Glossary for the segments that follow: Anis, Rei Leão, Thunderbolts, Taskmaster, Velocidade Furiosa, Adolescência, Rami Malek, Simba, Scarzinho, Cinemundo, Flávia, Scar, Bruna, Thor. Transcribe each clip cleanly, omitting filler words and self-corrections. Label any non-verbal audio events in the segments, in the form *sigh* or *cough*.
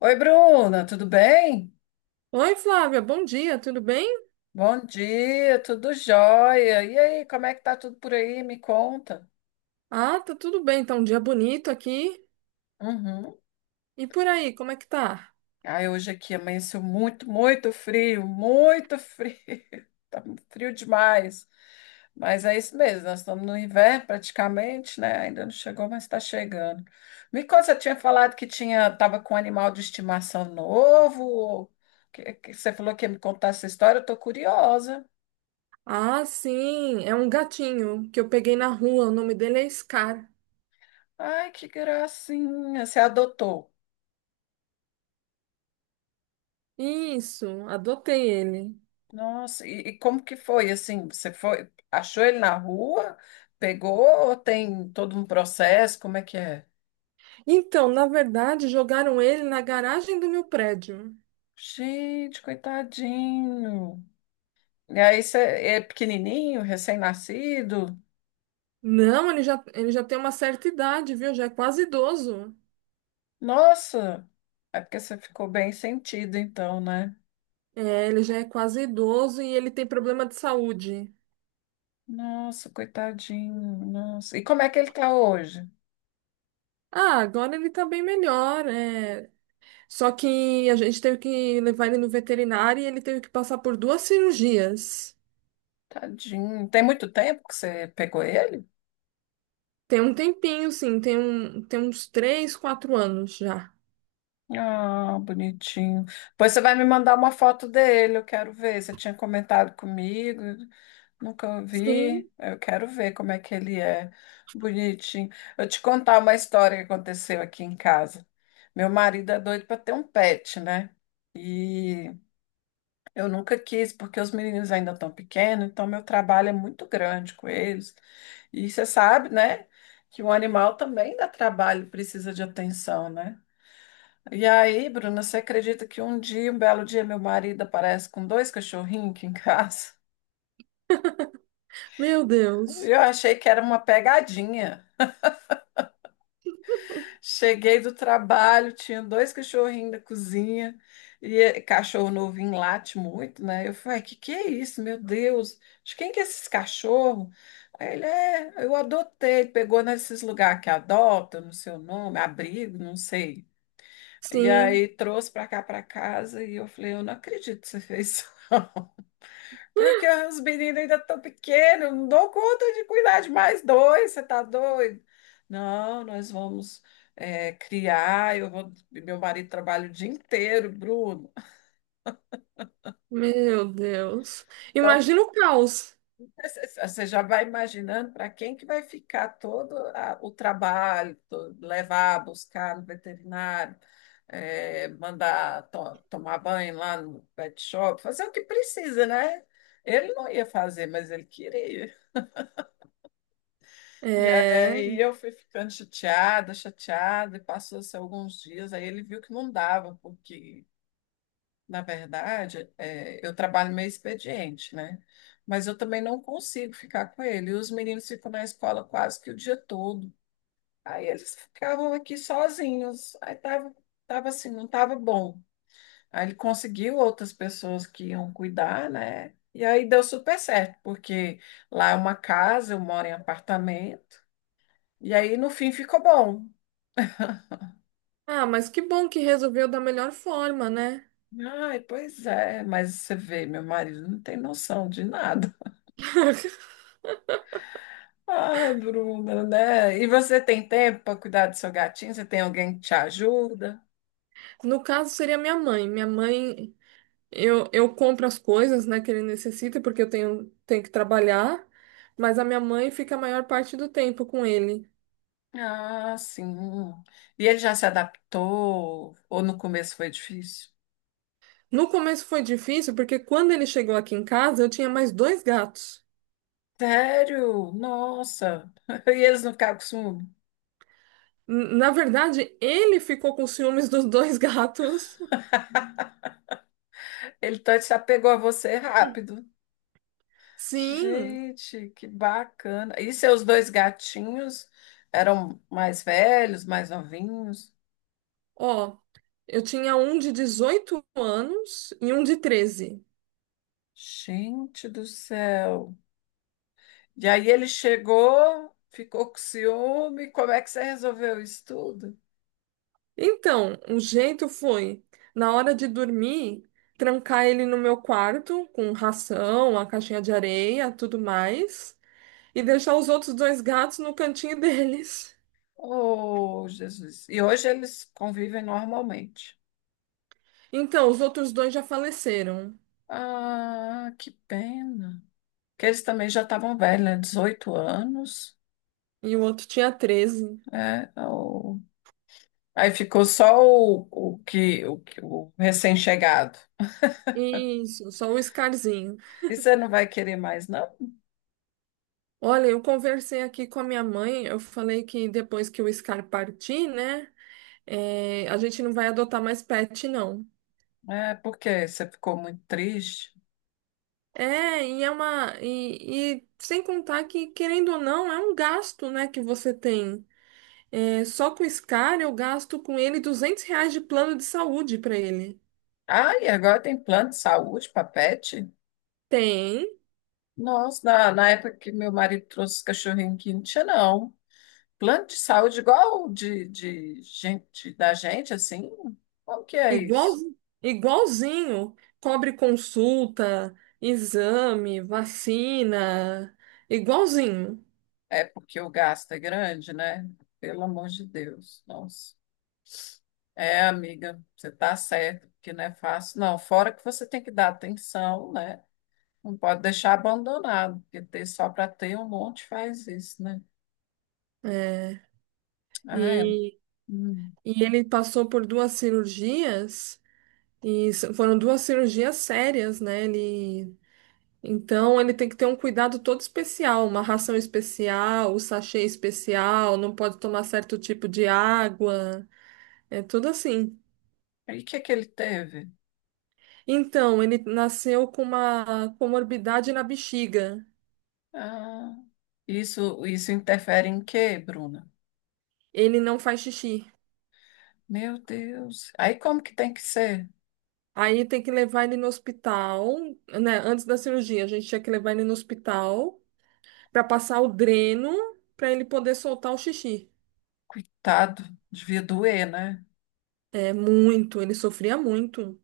Oi, Bruna, tudo bem? Oi, Flávia, bom dia, tudo bem? Bom dia, tudo jóia. E aí, como é que tá tudo por aí? Me conta. Ah, tá tudo bem, tá um dia bonito aqui. Uhum. E por aí, como é que tá? Ai, hoje aqui amanheceu muito, muito frio, muito frio. *laughs* Tá frio demais. Mas é isso mesmo, nós estamos no inverno praticamente, né? Ainda não chegou, mas está chegando. Me conta, você tinha falado que tava com um animal de estimação novo? Ou Que você falou que ia me contar essa história, eu tô curiosa. Ah, sim, é um gatinho que eu peguei na rua, o nome dele é Scar. Ai, que gracinha, você adotou. Isso, adotei ele. Nossa, e como que foi assim? Você foi, achou ele na rua, pegou ou tem todo um processo? Como é que é? Então, na verdade, jogaram ele na garagem do meu prédio. Gente, coitadinho. E aí você é pequenininho, recém-nascido? Não, ele já tem uma certa idade, viu? Já é quase idoso. Nossa, é porque você ficou bem sentido então, né? É, ele já é quase idoso e ele tem problema de saúde. Nossa, coitadinho, nossa. E como é que ele tá hoje? Ah, agora ele tá bem melhor. Só que a gente teve que levar ele no veterinário e ele teve que passar por duas cirurgias. Tadinho. Tem muito tempo que você pegou ele? Tem um tempinho, sim, tem, tem uns 3, 4 anos já. Ah, bonitinho. Pois você vai me mandar uma foto dele, eu quero ver. Você tinha comentado comigo, nunca vi. Sim, Eu quero ver como é que ele é. Bonitinho. Eu te contar uma história que aconteceu aqui em casa. Meu marido é doido para ter um pet, né? E eu nunca quis, porque os meninos ainda estão pequenos, então meu trabalho é muito grande com eles. E você sabe, né, que um animal também dá trabalho, precisa de atenção, né? E aí, Bruna, você acredita que um dia, um belo dia, meu marido aparece com dois cachorrinhos aqui em casa? meu Deus. Eu achei que era uma pegadinha. Cheguei do trabalho, tinha dois cachorrinhos da cozinha, e cachorro novinho late muito, né? Eu falei, que é isso, meu Deus? De quem que é esses cachorros? Aí ele é, eu adotei, ele pegou nesses lugares que adota, não sei o nome, abrigo, não sei. E Sim, aí trouxe para cá, para casa, e eu falei, eu não acredito que você fez isso. *laughs* Porque os meninos ainda estão pequenos, não dou conta de cuidar de mais dois, você tá doido? Não, nós vamos criar, eu vou, meu marido trabalha o dia inteiro, Bruno. meu Deus. Então, Imagina o caos. *laughs* você já vai imaginando para quem que vai ficar todo o trabalho, levar, buscar no veterinário, mandar tomar banho lá no pet shop, fazer o que precisa, né? Ele não ia fazer, mas ele queria. E É. aí eu fui ficando chateada, chateada, e passou-se alguns dias, aí ele viu que não dava, porque, na verdade, eu trabalho meio expediente, né? Mas eu também não consigo ficar com ele. E os meninos ficam na escola quase que o dia todo. Aí eles ficavam aqui sozinhos. Aí tava assim, não tava bom. Aí ele conseguiu outras pessoas que iam cuidar, né? E aí deu super certo, porque lá é uma casa, eu moro em apartamento. E aí, no fim, ficou bom. Ah, mas que bom que resolveu da melhor forma, né? Ai, pois é, mas você vê, meu marido não tem noção de nada. *laughs* *laughs* Ai, Bruna, né? E você tem tempo para cuidar do seu gatinho? Você tem alguém que te ajuda? No caso, seria minha mãe. Minha mãe. Eu compro as coisas, né, que ele necessita, porque eu tenho que trabalhar, mas a minha mãe fica a maior parte do tempo com ele. Ah, sim. E ele já se adaptou? Ou no começo foi difícil? No começo foi difícil, porque quando ele chegou aqui em casa, eu tinha mais dois gatos. Sério? Nossa. *laughs* E eles não ficaram com ciúme? Na verdade, ele ficou com ciúmes dos dois *laughs* gatos. Se apegou a você rápido. Sim, Gente, que bacana. E seus dois gatinhos eram mais velhos, mais novinhos? ó, eu tinha um de 18 anos e um de 13. Gente do céu. E aí ele chegou, ficou com ciúme. Como é que você resolveu isso tudo? Então, o jeito foi, na hora de dormir, trancar ele no meu quarto com ração, a caixinha de areia, tudo mais, e deixar os outros dois gatos no cantinho *laughs* deles. Oh, Jesus. E hoje eles convivem normalmente. Então, os outros dois já faleceram Ah, que pena. Que eles também já estavam velhos, né? 18 anos. e o outro tinha 13. É, aí ficou só o o recém-chegado. Isso, só o Scarzinho. E você não vai querer mais, não? Olha, eu conversei aqui com a minha mãe, eu falei que depois que o Scar partir, né, a gente não vai adotar mais pet, não. É porque você ficou muito triste. É, e é uma. E sem contar que, querendo ou não, é um gasto, né, que você tem. É, só com o Scar eu gasto com ele R$ 200 de plano de saúde para ele. Ah, e agora tem plano de saúde para pet? Tem, Nossa, na época que meu marido trouxe os cachorrinhos aqui, não tinha, não. Plano de saúde igual o de gente, da gente, assim? Como que é igual, isso? igualzinho, cobre consulta, exame, vacina, igualzinho. É porque o gasto é grande, né? Pelo amor de Deus. Nossa. É, amiga, você está certo, que não é fácil, não. Fora que você tem que dar atenção, né? Não pode deixar abandonado, porque ter só para ter um monte faz isso, né? É, Ah, é. e, Hum. e ele passou por duas cirurgias, e foram duas cirurgias sérias, né? Ele. Então ele tem que ter um cuidado todo especial, uma ração especial, o sachê especial, não pode tomar certo tipo de água, é tudo assim. E o que que ele teve? Então, ele nasceu com uma comorbidade na bexiga. Ah, isso interfere em quê, Bruna? Ele não faz xixi. Meu Deus. Aí como que tem que ser? Aí tem que levar ele no hospital, né? Antes da cirurgia, a gente tinha que levar ele no hospital para passar o dreno para ele poder soltar o xixi. Coitado, devia doer, né? É muito, ele sofria muito.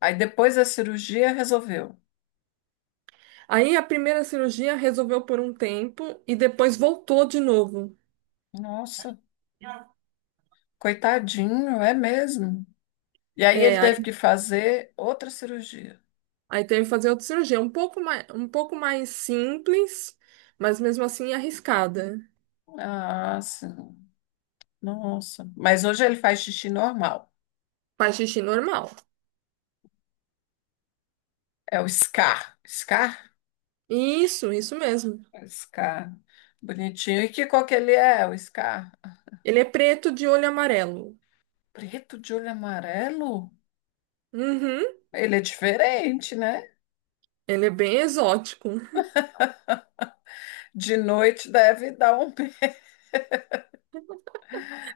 Aí depois da cirurgia resolveu. Aí a primeira cirurgia resolveu por um tempo e depois voltou de novo. Nossa, coitadinho, é mesmo. E aí ele É, teve aí, que fazer outra cirurgia. aí teve que fazer outra cirurgia, um pouco mais simples, mas mesmo assim arriscada. Ah, sim. Nossa. Mas hoje ele faz xixi normal. Faz xixi normal. É o Scar. Scar, Isso mesmo. Scar. Bonitinho. E que cor que ele é, o Scar? Ele é preto de olho amarelo. Preto de olho amarelo? Uhum, Ele é diferente, né? ele é bem exótico. De noite deve dar um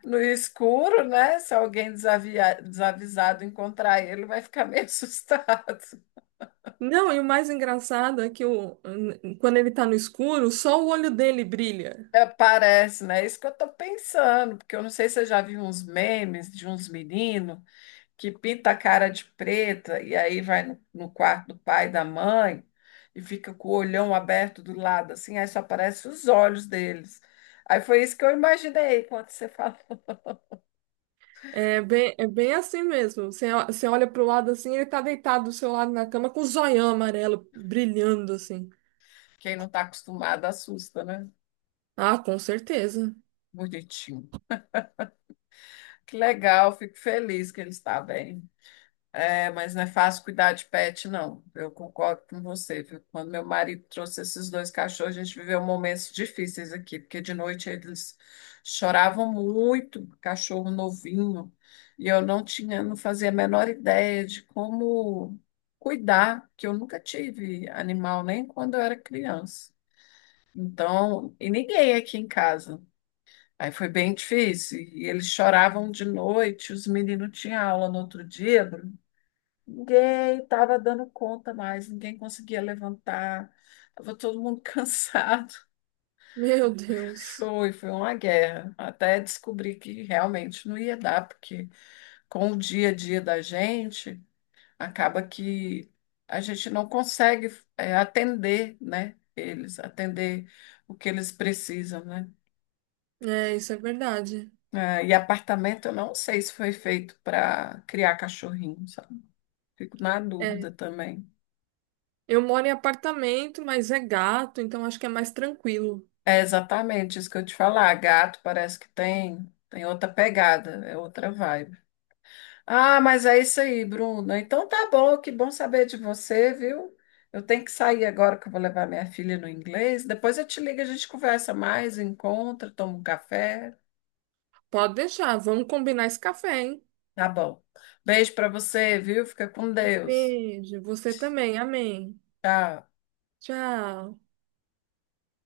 no escuro, né? Se alguém desavisado encontrar ele, vai ficar meio *laughs* assustado. Não, e o mais engraçado é que quando ele tá no escuro, só o olho dele brilha. É, parece, né? É isso que eu tô pensando, porque eu não sei se você já viu uns memes de uns meninos que pinta a cara de preta e aí vai no, quarto do pai e da mãe e fica com o olhão aberto do lado, assim, aí só aparecem os olhos deles. Aí foi isso que eu imaginei quando você *laughs* falou. É bem assim mesmo. Você olha pro lado assim, ele tá deitado do seu lado na cama com o zoião amarelo brilhando assim. Quem não está acostumado assusta, né? Ah, com certeza. Bonitinho. Que legal, fico feliz que ele está bem. É, mas não é fácil cuidar de pet, não. Eu concordo com você, viu? Quando meu marido trouxe esses dois cachorros, a gente viveu momentos difíceis aqui, porque de noite eles choravam muito, cachorro novinho, e eu não tinha, não fazia a menor ideia de como cuidar, porque eu nunca tive animal, nem quando eu era criança. Então, e ninguém aqui em casa. Aí foi bem difícil. E eles choravam de noite, os meninos tinham aula no outro dia, Bruno. Ninguém estava dando conta mais, ninguém conseguia levantar, estava todo mundo *laughs* cansado. Meu Deus. Foi uma guerra, até descobrir que realmente não ia dar, porque com o dia a dia da gente, acaba que a gente não consegue atender, né, eles, atender o que eles precisam, né? É, isso é verdade. É, e apartamento, eu não sei se foi feito para criar cachorrinho, sabe? Fico na É, dúvida também. eu moro em apartamento, mas é gato, então acho que é mais tranquilo. É exatamente isso que eu te falar. Gato parece que tem outra pegada, é outra vibe. Ah, mas é isso aí, Bruno. Então tá bom, que bom saber de você, viu? Eu tenho que sair agora que eu vou levar minha filha no inglês. Depois eu te ligo, a gente conversa mais, encontra, toma um café. Pode deixar, vamos combinar esse café, hein? Tá bom. Beijo pra você, viu? Fica com Deus. Beijo, você também. Amém. Tchau. Tchau.